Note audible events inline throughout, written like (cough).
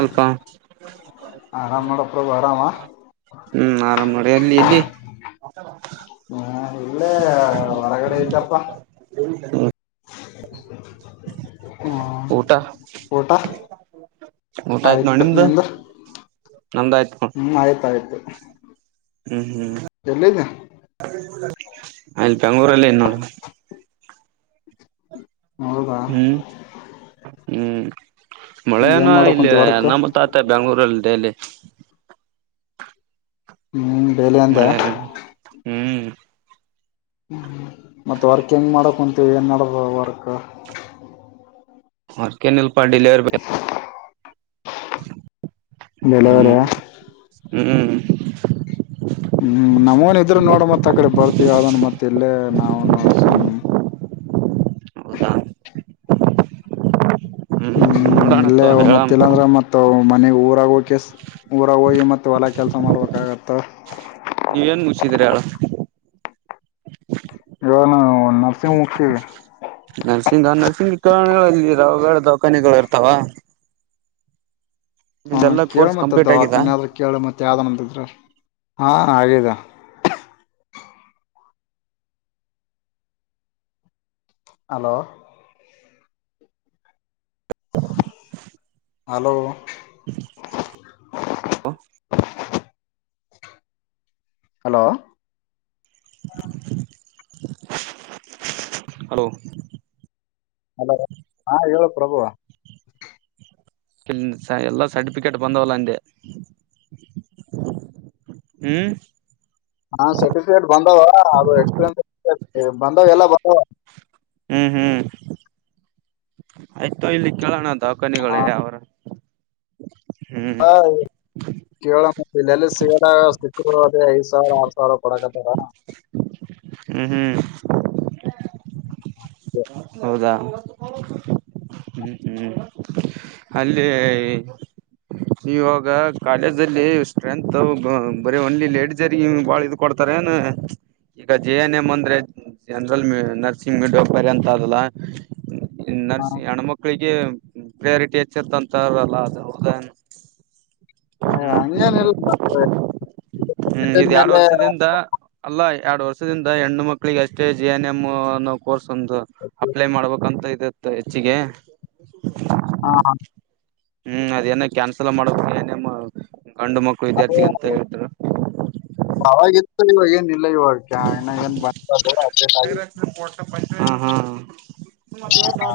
ಅಲ್ ಪ ಆರಾಮ್ ನೋಡಪ್ರಭು ಆರಾಮ ಹ್ಮ್ ನೋಡು ಎಲ್ ಎಲ್ಲಿ. ಮಾತಾಡು. (unintelligible) ಹಾ ಇಲ್ಲೇ ಹೊರಗಡೆ ಇದೆಪ್ಪ. ಹ್ಮ್ ಹ್ಮ ಊಟ ಊಟ ಊಟ ಆಯ್ತ್ ನೋಡಿ ಆಯ್ತು ನಿಮ್ದು ನಿಂದು ನಮ್ದ ಆಯ್ತ್ ನೋಡ್ ಹ್ಮ್ ಆಯ್ತ ಆಯ್ತು. ಎಲ್ಲಿದ್ಯಾ. ಅಲ್ ಬೆಂಗ್ಳೂರಲ್ಲಿ ನೋಡು. ಹೌದಾ ಹ್ಮ್ ಹ್ಮ್. ಮಳೆನ ಏನ್ ಇಲ್ಲಿ ಮಾಡಕುಂತಿ ವರ್ಕ್ ನಮ್ ತಾತ ಬೆಂಗ್ಳೂರಲ್ ಡೈಲಿ. ಹ್ಮ್ ಡೈಲಿ ಅಂದೆ ಮಳೆ. ಹ್ಮ್ ಹ್ಮ ಮತ್ತ ವರ್ಕ್ ಹೆಂಗ್ ಮಾಡಕ್ ಕುಂತೀವಿ ಏನ್ ನಡೆದ ವರ್ಕ್. ವರ್ಕ್ ಏನಿಲ್ ಪ ಡೆಲ್ವರಿ ಬಾಯ್. (unintelligible) ಡೆಲೆವರಿಯ. ಹ್ಮ ಹ್ಮ್ ನಮೂನ್ ಇದ್ರೆ ನೋಡ ಮತ್ ಆಕಡೆ ಬರ್ತೀವ್ ಅದನ್ ಮತ್ ಇಲ್ಲೇ ನಾವ್ನು ಸುಮ್. ಹೌದಾ ಹ್ಮ್ ನೋಡೋಣ ಇಲ್ಲೇ ಮತ್ ಹೇಳಾಮ್ ಇಲ್ಲಾಂದ್ರೆ ಮತ್ ಮನೆಗ್ ಊರಾಗ್ ಹೋಗೆಸ್ ಊರಾಗ್ ಹೋಗಿ ಮತ್ ಹೊಲ ಕೆಲ್ಸ! ಮಾಡ್ಬೇಕಾಗ್ತ್ತ. ಇದ್ರ್ಯಳ. ಅ ನಾವ್ ನರ್ಸಿಂಗ, ನರ್ಸಿಂಗ್ ಕ ನೀವ್ ಓದಿದಿರ ದಖಾನಿಗ್ಳ್ ಇರ್ತಾವ. ಹ ನಿಂದೆಲ್ಲಾ ಕೇಳು ಕೋರ್ಸ್ ಮತ್ತ ಕಂಪ್ಲೀಟ್ ಆಗಿದಾ ದವಾಖಾನೆದ್ರೆ ಕೇಳು ಮತ್ತೆ ಯಾವ್ದ್ ಒಂದಿದ್ರ. ಹಾ ಹಾಗ್ಯದ. Hello. Hello. Hello. Hello. Hello ಹಾ ಹೇಳು ಪ್ರಭು. ಕಿನ್ ಸ ಎಲ್ಲಾ ಸರ್ಟಿಫಿಕೇಟ್ ಬಂದವಲ್ಲ ಅಂದೆ. (unintelligible) ಹ್ಮ ಹಾ ಸರ್ಟಿಫಿಕೇಟ್ ಬಂದವ ಅದು ಎಕ್ಸ್ಪೀರಿಯನ್ಸ್ ಕೇಳ್ ಹೇ ಬಂದಾವ್ ಎಲ್ಲ ಬಂದಾವ. ಹ್ಮ್ ಹ್ಮ್. ಆಯ್ತೊ ಇಲ್ಲಿ ಕೇಳಣದ್ ದವಾಖಾನಿಗುಳೆ ಯಾವ್ರ. ಹಾಯ್ ಕೆಳಮ್ ಇಲ್ಲೆಲ್ಲಿ ಸಿಗರ ಸಿಕ್ಕರು ಅದೆ ಐದ್ ಸಾವ್ರ ಆರ್ ಸಾವ್ರ ಕೊಡಕತ್ತಾರ. ಹ್ಮ್ ಹ್ಮ್. ಎ ಹೌದಾ ಹ್ಮ್ ಹ್ಮ್ ಅಲ್ಲಿ ಇವಾಗ ಕಾಲೇಜಲ್ಲಿ ಸ್ಟ್ರೆಂತ್ ಬ ಬರೆ ಓನ್ಲಿ ಲೇಡೀಸೆ ರೀ ಇವ್ ಬಾಳ ಇದ್ ಕೊಡ್ತಾರೆನ, ಈಗ ಜೆ ಎನ್ ಎಮ್ ಅಂದ್ರೆ ಜನರಲ್ ನರ್ಸಿಂಗ್ ಮೀಡಿಯೋಪರ್ ಅದೆಲ್ಲಾ ಈ ನರ್ಸ್ ಹೆಣ್ ಮಕ್ಳಿಗೆ ಹ್ಮ್ ಪ್ರಿಯೋರಿಟಿ ಹೆಚ್ಚಿರ್ ಅಂತಾರಲ್ಲ ಅದು ಹೌದೇನ್ ಅಯ ಅಂಗೆನಿಲ್ ಬಟ್ಟೆ ಒಗಿತ್ ಹ್ಮ ಇದ್ ಎರ್ಡ್ ವರ್ಷದಿಂದ ಅಲ್ಲ ಎರ್ಡ್ ವರ್ಷದಿಂದ ಹೆಣ್ಣು ಮಕ್ಕಳಿಗಷ್ಟೇ ಜಿ ಎನ್ ಎಂ ಅನ್ನೋ ಕೋರ್ಸ್ ಒಂದು ಅಪ್ಲೈ ಮಾಡ್ಬೇಕಂತ ಇ ಇದೆತ್ತ ಹೆಚ್ಚಿಗೆ ಹಾಂ ಹಾಂ ಹ್ಮ್ ಅದೇನೊ ಕ್ಯಾನ್ಸಲ್ ಮಾಡಬೇಕ್ (unintelligible) (unintelligible) ಆವಾಗಿತ್ತು ಇವಾಗೇನ್ ಇಲ್ಲ ಇವಾಗ್ ಜಾಯಿನ್ ಆಗೀನ್ (unintelligible) ಹ್ಮ್ ಹ್ಮ್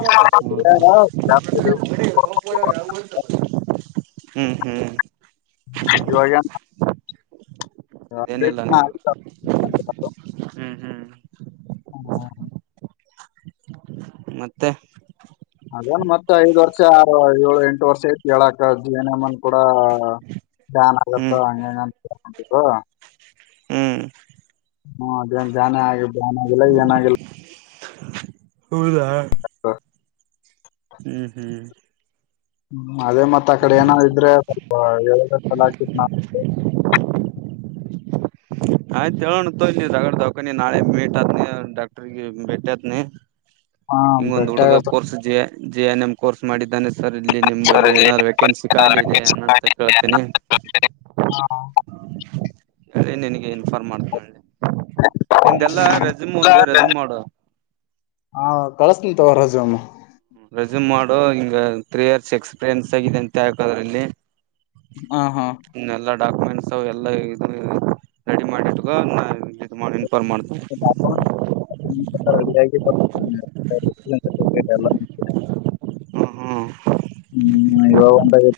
ಆಗಿಲ್ಲ ಹ್ಮ್ ಹ್ಮ್ ಇವಾಗ್ ಏನ್ನ. ಅದೇನಿಲ್ಲ ನೀವಾಗ ಅಪ್ಡೇಟ್ ಹ್ಮ್ ಹ್ಮ್. ಹ ಹ ಹಾ ಹಾ. ಮತ್ತೆ. ಅದೆನ್ ಮತ್ತೆ ಐದ್ ವರ್ಷ ಆರು ಏಳು ಎಂಟು ವರ್ಷ ಇತ್ ಹೇಳಾಕ್ ಜೀವ್ನ ಮನ್. ಕೂಡ ಬ್ಯಾನ್ ಹ್ಮ್ ಆಗೇತ್ತಾ ಹಂಗೆ ಹಿಂಗ್ ಅಂತ್ ಹೇಳ್ ಇಗೋ. ಹ್ಮ್ ಹ್ಮ ಅದೆನ್ ಬ್ಯಾನೇ ಅಗಿ ಬ್ಯಾನ ಆಗಿಲ್ಲ ಏನಾಗಿಲ್ಲ. (unintelligible) ಹೌದಾ. ಹ್ಮ್ ಹ್ಮ್. ಹ್ಮ್ ಅದೇ ಮತ್ತತ್ ಅ ಕಡೆ ಏನ ಇದ್ರೆ ಸ್ವಲ್ಪ ಹೇಳಲ ಆಕತ್ ನ ಆಯ್ತುಣ ತ ಇಲ್ಲಿ ದಗಡ ದಖಾನ ನಾಳೆ ಮೀಟತ್ ನೀ ಡಾಕ್ಟರ್ಗೆ ಭಟತ್ ನೀ ಹಾ ಬೆಟ್ಟ ಜೆ ಎನ್ ಎಂ ಕೋರ್ಸ್ ಮಾಡಿದ್ದಾನೆ ಸರ್ ಇಲ್ಲಿ ಸರ್ ನಿಂಬಲ್ಲಿ ಇಲ್ಲಿ ಏನಾದ್ರು ವೇಕೆನ್ಸಿ ಕಾಯಿ ಏನಾದ್ರು ಇದೆ ಏನಂತ ಮಾಡಿ ಕೇಳ್ತೇನೆ ಹೇಳಿ ನಿನಗೆ ಇನ್ಫಾರ್ಮ್ ಮಾಡ್ತನಿ ಮಾಡು ಹಾ ಕಳಸ್ನ ತೋರ ಜಮ ರೆಸ್ಯೂಮ್ ಮಾಡು ಹಿಂಗ ತ್ರೀ ಇಯರ್ಸ್ ಎಕ್ಸ್ಪೀರಿಯನ್ಸ್ ಆಗಿದೆ ಅಂತ ಹೇದ್ರ ಇಲ್ಲಿ ಹ ಹಾ ಡಾಕ್ಯುಮೆಂಟ್ಸ್ ಎಲ್ಲ ಇ ರೆಡಿ ಮಾಡಿಟ್ಟ ಮಾಡ (inaudible) ರೆಡ ಆ (unintelligible) ಎ ಹ್ಮ್ ಹ್ಮ್ ಹ್ಮ್ ಇವಾಗ ಉಟಾಗ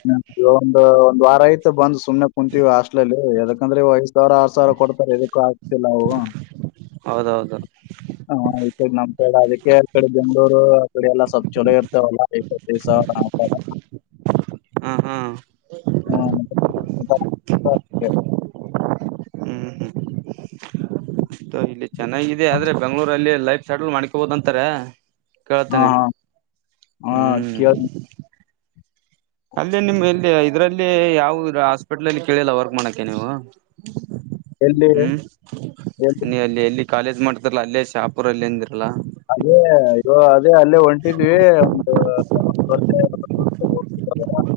ಒಂದ ಒಂದ್ ವಾರ ಆಯ್ತು ಬಂದ ಸುಮ್ನೆ ಕುಂತೀವಿ ಹಾಸ್ಟ್ಲ ಅಲ್ಲಿ ಯದಕಂದ್ರೆ ವಯಸ್ ರ ಆ ಸಾವರ ಕೊಡ್ತಾರೆ ಚಲವು ಹೌದೌದು ಹ ಇ ನಮ ಕಡೆ ಅದಕ್ಕೆ ಎರ ಕಡೆ ಬೆಂಗಳೂರು ಎಲ್ಲ ಸಪ್ಛೋ ಇರ್ತವಲ್ಲ ಸ ಹಾ ಹಾ ಹ್ಮ ಹ್ಮ್ ಹ್ಮ್ ಇಲ್ಲಿ ಚೆನ್ನಾಗಿದೆ ಆದ್ರೆ ಬೆಂಗ್ಗಳೂರಲ್ಲಿ ಲೈ ಸಡಲ್ ಮ್ಕೊಬೋದ ಅಂತಾರ ಹಾ ಹಾ ಹಾ ಕದು ಅಲ್ಲೇ ನಿಮ್ ಎಲ್ಲಿ ಇದರಲ್ಲಿ ಯಾವವು ಹಾಸ್ಪಿಟಲ್ ಅಲ್ಲಿ ಕೇಳಿಲ್ಲ ವರ್ಕ್ ಮಾಡಕ ನೀವು ಎಲ್ಲಿ ಎ ಹ್ಮ್ (unintelligible) ನೀ ಅಲ್ಲಿ ಎಲ್ಲಿ ಕಾಲೇಜ್ ಮಾಡ್ತರ್ ಅಲ್ಲೇ ಶಾಪು ಅಲ್ಲಿ ಅಂದ್ರ ಅದೇ ಅಯ್ಯೋ ಅದೇ ಅಲ್ಲೇ ಹೊಂಟಿದ್ವಿ (unintelligible)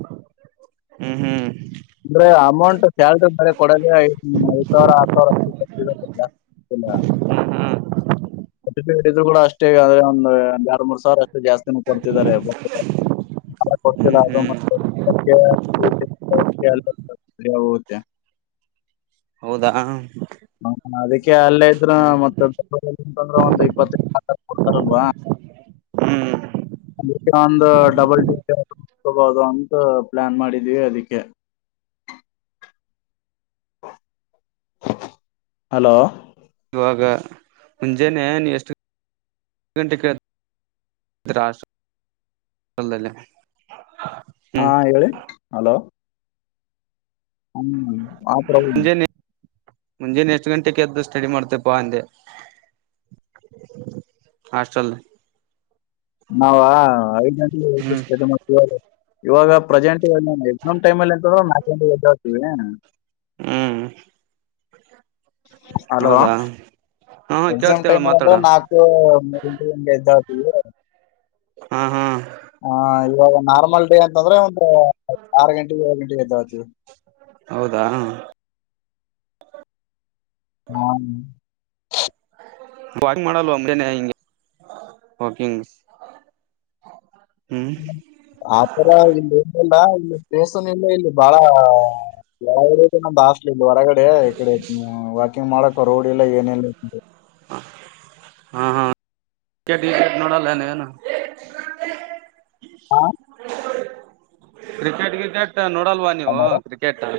ಹ್ಮ್ (unintelligible) ಹ್ಮ್ ಅಂದ್ರೆ ಅಮೌಂಟ್ ಸ್ಯಾಲ್ರಿ ಮಳೆ ಕೊಡದ ಐದು ಹೂ ಸಾವಿರ ಆ ಸಾವಿರಷ್ಟರ್ (unintelligible) ಇಲ್ಲ ಸಟ್ ಇ ಕೂಡ ಅಷ್ಟೇ ಒಂದು ಆರ್ ಮೂರು ಸಾವಿರ ಅಷ್ಟೇ ಜಾಸ್ನ ಕೊಡ್ತಿದ್ದಾರೆ ಹ್ಮ್ ಹ್ಮ್ ಹೌದಾ ಅದಕ್ಕೆ ಅಲ್ಲೇ ಇದ್ರ ಹ್ಮ್ ಮತ್ತ ಅಂತಂದ್ರೆ ಒಂದು ಇಪ್ಪತ್ತ ಕೊಡ್ತಾರಲ್ವಾ ಹ್ಮ್ ಅದಕ್ಕೆ ಒಂದು ಡಬಲ್ ಡಿಕಬೋದು ಅಂತ ಪ್ಲಾನ್ ಮಾಡಿದೀವಿ ಅದಿಕ್ಕೆ ಹಲೋ ಇವಾಗ ಮುಂಜಾನೇ ನೀವ್ ಎಷ್ಟು ಗಂಟೆಕ್ ಹಾಲ್ ದ ಹಾ ಹೇಳಿ ಅಲೋ ಹ್ಮ ಆ ಪ್ರಭು ಮುಂಜಾನ ಎಷ್ಟು ಗಂಟೆ ಕ ಎದ್ದು ಸ್ಟಡಿ ಮಾಡ್ತೇಪ್ಪಾ ಅಂದೆ ಹಾಸ್ಟಲ್ ನಾವ ಐದ್ ಗಂಟಿಗೆ ಎದ್ದು ಹ್ಮ್ ಸ್ಟಡಿ ಮಾಡ್ತಿವಿ ಇವಾಗ ಪ್ರೆಸೆಂಟ್ ನಾನು ಎಕ್ಸಾಮ್ ಟೈಮ್ ಅಂತೂ ನಾಲ್ಕು ಗಂಟೆಗೆ ಎದ್ದೆಳ್ (unintelligible) ಹ್ಮ್ ಹಲೋ ಹೌದಾ ಹಾ ಎಕ್ಸಾಮ್ ಕೇಳ್ತೇಳ ಟೈಮ್ ರದು ಮಾತಾಡ ನಾಕು ಮೂರು ಎಂಟು ಎದ್ದೇಳ್ತಿವಿ ಹಾ ಹಾ ಹ ಇವಾಗ ನಾರ್ಮಲ್ ಡೇ ಅಂತಂದ್ರೆ ಒಂದು ಆರು ಗಂಟೆಗೆ ಏಳು ಗಂಟೆಗೆ ಐತವತಿವಿ ಹೌದಾ ಹ್ಮ್ ವಾಕಿಂಗ್ ಮಾಡಲ್ವಾ ಮುಂಜಾನೆ ಇಂಗೆ ವಾಕಿಂಗ್ ಹ್ಮ್ ಆಪರ ಇಲ್ಲಿ ಇಟ್ಟಿಲ್ಲ ಇಲ್ಲಿ ಪೇಸನ್ ಇಲ್ಲ ಇಲ್ಲಿ ಬಾಳ ಎ ಜನ ಬ ಹೊರಗಡೆ ಇಡೆ ವಾಕಿಂಗ್ ಮಾಡಕ್ಕ ರೋಡ್ ಇಲ್ಲ ಏನಿಲ್ಲ ಕಡಿ ನಡಾ ಲೆನೆನ ನೀವೇನ್ ಹಾ ಕ್ರಿಕೆಟ್ ಗ್ರಿಟೆಟ್ ನೋಡಲ್ ನೋಡಲ್ವಾ ನೀವು ಕ್ರಿಕೆಟ್ (inaudible)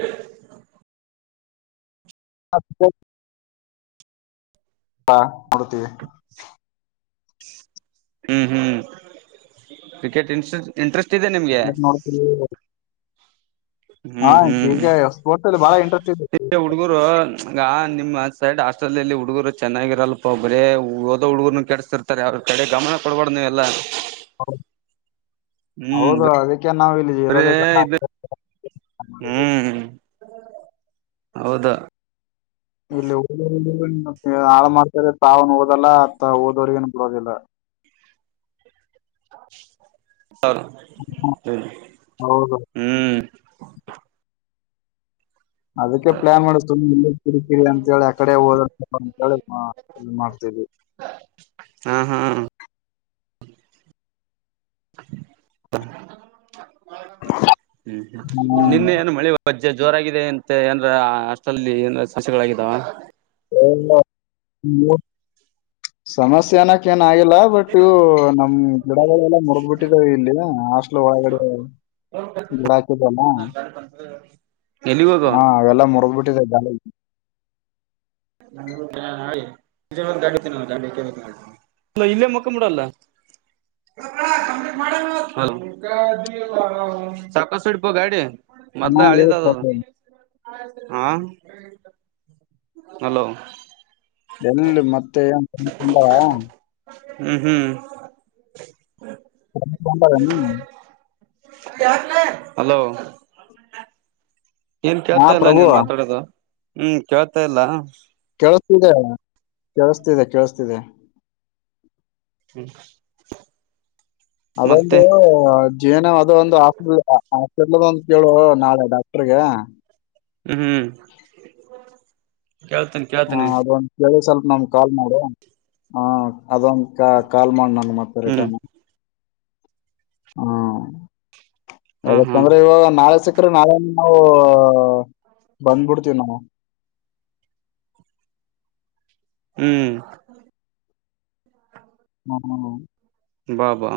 ಹ ಹಾ ನೋಡ್ತೀವಿ ಹ್ಮ್ ಹ್ಮ್ ಕ್ರಿಕೆಟ್ ಇಂಟ್ರಟ್ ಇಂಟ್ರೆಸ್ಟ್ ಇದೆ ನಿಮ್ಗೆ ಎ ನ ಹಾ ಕಿಕ್ ಎಷ್ಟಪೋರ್ಟ್ ಬಾಳ ಇಂಟ್ರೆಟ್ ಹುಡುಗುರು ಹಂಗ ನಿಮ್ಮ್ ಸೈಡ್ ಹಾಸ್ಟೆಲ್ಲ್ಲಿ ಹುಡುಗರು ಚೆನ್ನಾಗಿರಲ್ಪಾ ಬರೇ ಓದೋ ಹುಡುಗರು ಕೆಡಸತಿರ್ತಾರೆ ಅವ್ರ ಕಡೆ ಗಮನ ಕೊಡಬಾರಡ ನೀವು ಎಲ್ಲಾ ಹೌ ಹೌದು ಅದು ನಾವು ಇಲ್ಲಿ ಬರೇ ಇರೋದಿಲ್ಲ ಇದು (unintelligible) ಹ್ಮ್ ಹೌದಾ ಇಲ್ಲಿ ಹ ಹೆಣ್ಣು ಮಕ್ಕಳು ಹಾಳು ಮಾಡ್ಕೊ ತಾವ್ ಓದಲ್ಲ ಓದವರಿಗೇನ್ ಬಿಡೋದಿಲ್ಲ ಹ (unintelligible) ಸರಿ ಹು ಹೌದು ಹ್ಮ್ ಅದಕ್ಕೆ ಪ್ಲಾನ್ ಮಾಡು ಕಿರಿಕಿರಿ ಅಂತೇಳಿ ಆಕಡೆ ಹೋದ ಅಂತೇಳಿ ಮಾಡ್ತೀವಿ ಹಾ ಹಾ ಹ ಹ್ಮ್ ಹ್ಮ್ ನಿನ್ನೆ ಏನು ಮಳೆ ಅಪ್ಪಾಜಿ ಜೋರಾಗಿದೆ ಅಂತ ಏನ ಹಾಸ್ವೇಲ್ ಏ ಸಮಸ್ಯೆಗಳಾಗಿದ್ದಾವ ಇಲ್ಲ ನೀವು ಸಮಸ್ಯ ನ ಕ ಆಗಲ್ಲ ಬಟ್ ನಮ್ ಗಿಡಗಳೇಳ ಮುರ್ದುಬಿಟ್ಟಿದಾವ ಇಲ್ಲಿ ಹಾಸ್ಲೇ ಲ್ ಒಳಗಡೆ ಗಿಡ ಹಾಕಿದಲ್ಲ ಎಲ್ಲಿಗ್ ಹೋಗೋ ಹ ಅವೆಲ್ಲ ಮುರ್ದ್ಬಿಟ್ಟ ಇ (unintelligible) (unintelligible) ಇಲ್ಲೇ ಮುಕ್ಕಡಲ್ಲ ಸಾಕಷ್ಟುಡ್ಬ ಗಾಡಿ ಹಾ, ಮೊದ್ಲು ಹೇಳು ಅಳಿದದದು ಪ್ರಭು. ಹಾ ಹ್ಮ (unintelligible) ಹಲೋ ಎಲ್ಲಿ ಮತ್ತೆ ಏನ್ ಬಂದಾವ? ಹ್ಮ್ ಹ್ಮ್ (unintelligible) (inaudible) ಹಲೋ ಏನ್ ಹಾ ಕೇಳ್ತಾ ಇಲ್ಲಾ ಪ್ರಭು ನೀನ್ ಮಾತಾಡೋದು ಹ್ಮ್ ಕೇಳ್ತಾ ಇಲ್ಲ ಕೇಳಸ್ತ ಇದೆ ಕೇಳಸ್ತಿದೆ ಹ್ಮ್ ಅದೊಂದು ಜೀವನ ಅದು ಒಂದು ಆ ಕುಡಿಯಲ್ಲ ಅಂತ ಹೇಳು ನಾಳೆ ಡಾಕ್ಟರ್ಗೆ ಹ್ಮ್ ಹ್ಮ್ ಕೇಳ್ತೇನಿ ಹಾ ಕೇಳ್ತೇನಿ ಅದು ಒಂದು ಕೇಳು ಸ್ಪಲ್ಪ್ ನನ್ ಕಾಲ್ ಮಾಡು ಹ ಅದೊಂದು ಕ ಕಾಲ್ ಮಾಡ ನನ್ ಮತ್ತ ಹ್ಮ್ ರಿಟರ್ನ್ ಹ್ಮ್ಮ್ ಹಾ ಹಾ ಯಾಕಂದ್ರೆ ಇವಾಗ ನಾಳೆ ಸ ಅ್ರ ನಾವ ನಾವು ಬಂದ್ಬಿಡ್ತೀವಿ ನಾವು ಹ್ಮ್ ಹ್ಮ ಹ್ಮ ಬಾ ಬಾ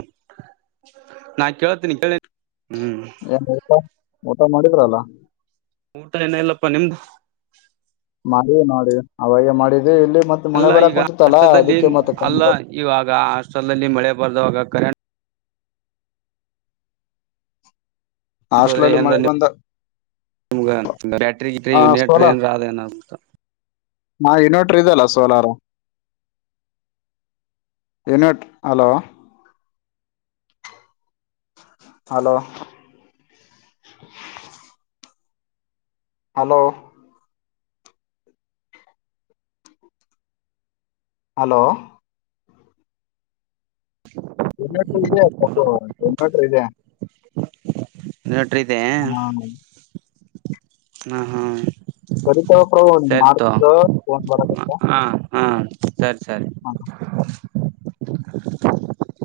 ನಾ ಕೇಳ್ತೀನಿ ಕೇಳಿ ಹ್ಮ್ ಏನ್ ಊಟ ಊಟ ಮಾಡಿದ್ರ ಅಲ್ಲ ಊಟ ಏನ ಇಲ್ಲಪ್ಪಾ ನಿಮ್ದು ಮಾಡಿ ಮಾಡಿ ಅವಾಗ ಮಾಡಿದ್ದ ಇಲ್ಲಿ ಮತ್ತೆ ಮಳೆ ಅಲ್ಲ ಬರಕ್ ಈಗ ಕುಂತಿತ್ತಲ್ಲ ಆಷ್ಟದಲ್ಲಿ ಅದಕ್ಕೆ ಮತ್ತೆ ಅಲ್ಲ ಇವಾಗ ಅರ್ಷ್ಟ್ರದಲ್ಲಿ ಮಳೆ ಬರ್ದವಾಗ ಕರೆಂ ಹಾಸ್ಟೆಲ್ ಹೋದ್ರೆ ಅಲ್ಲಿ ಏನ್ ಮಳೆ ಬಂದ ಬ್ಯಾಟ್ರ ಗಿಟ್ರ ಆ ನೆಟ್ರ ಸೋಲಾರ್ ಏನ್ರ ಹಾ ಇನ್ವರ್ಟರ್ ಇದಲ್ಲ solar ಇನ್ವೆಟ್ hello hello hello hello ತನ್ನಟ ಇದೆ ತನ್ನಟರು ಇದೆ ಇನ್ವೆಟ್ರ್ ಇದೆ ಹಾ ಹ ಹಾ ಬರಿತವ ಪ್ರಭು ಸರಿ ತೊ ಮಾಡ್ತಾ ಫೋನ್ ಬರಕುಂತ ಹಾ ಹಾ ಸರಿ ಸರಿ (inaudible)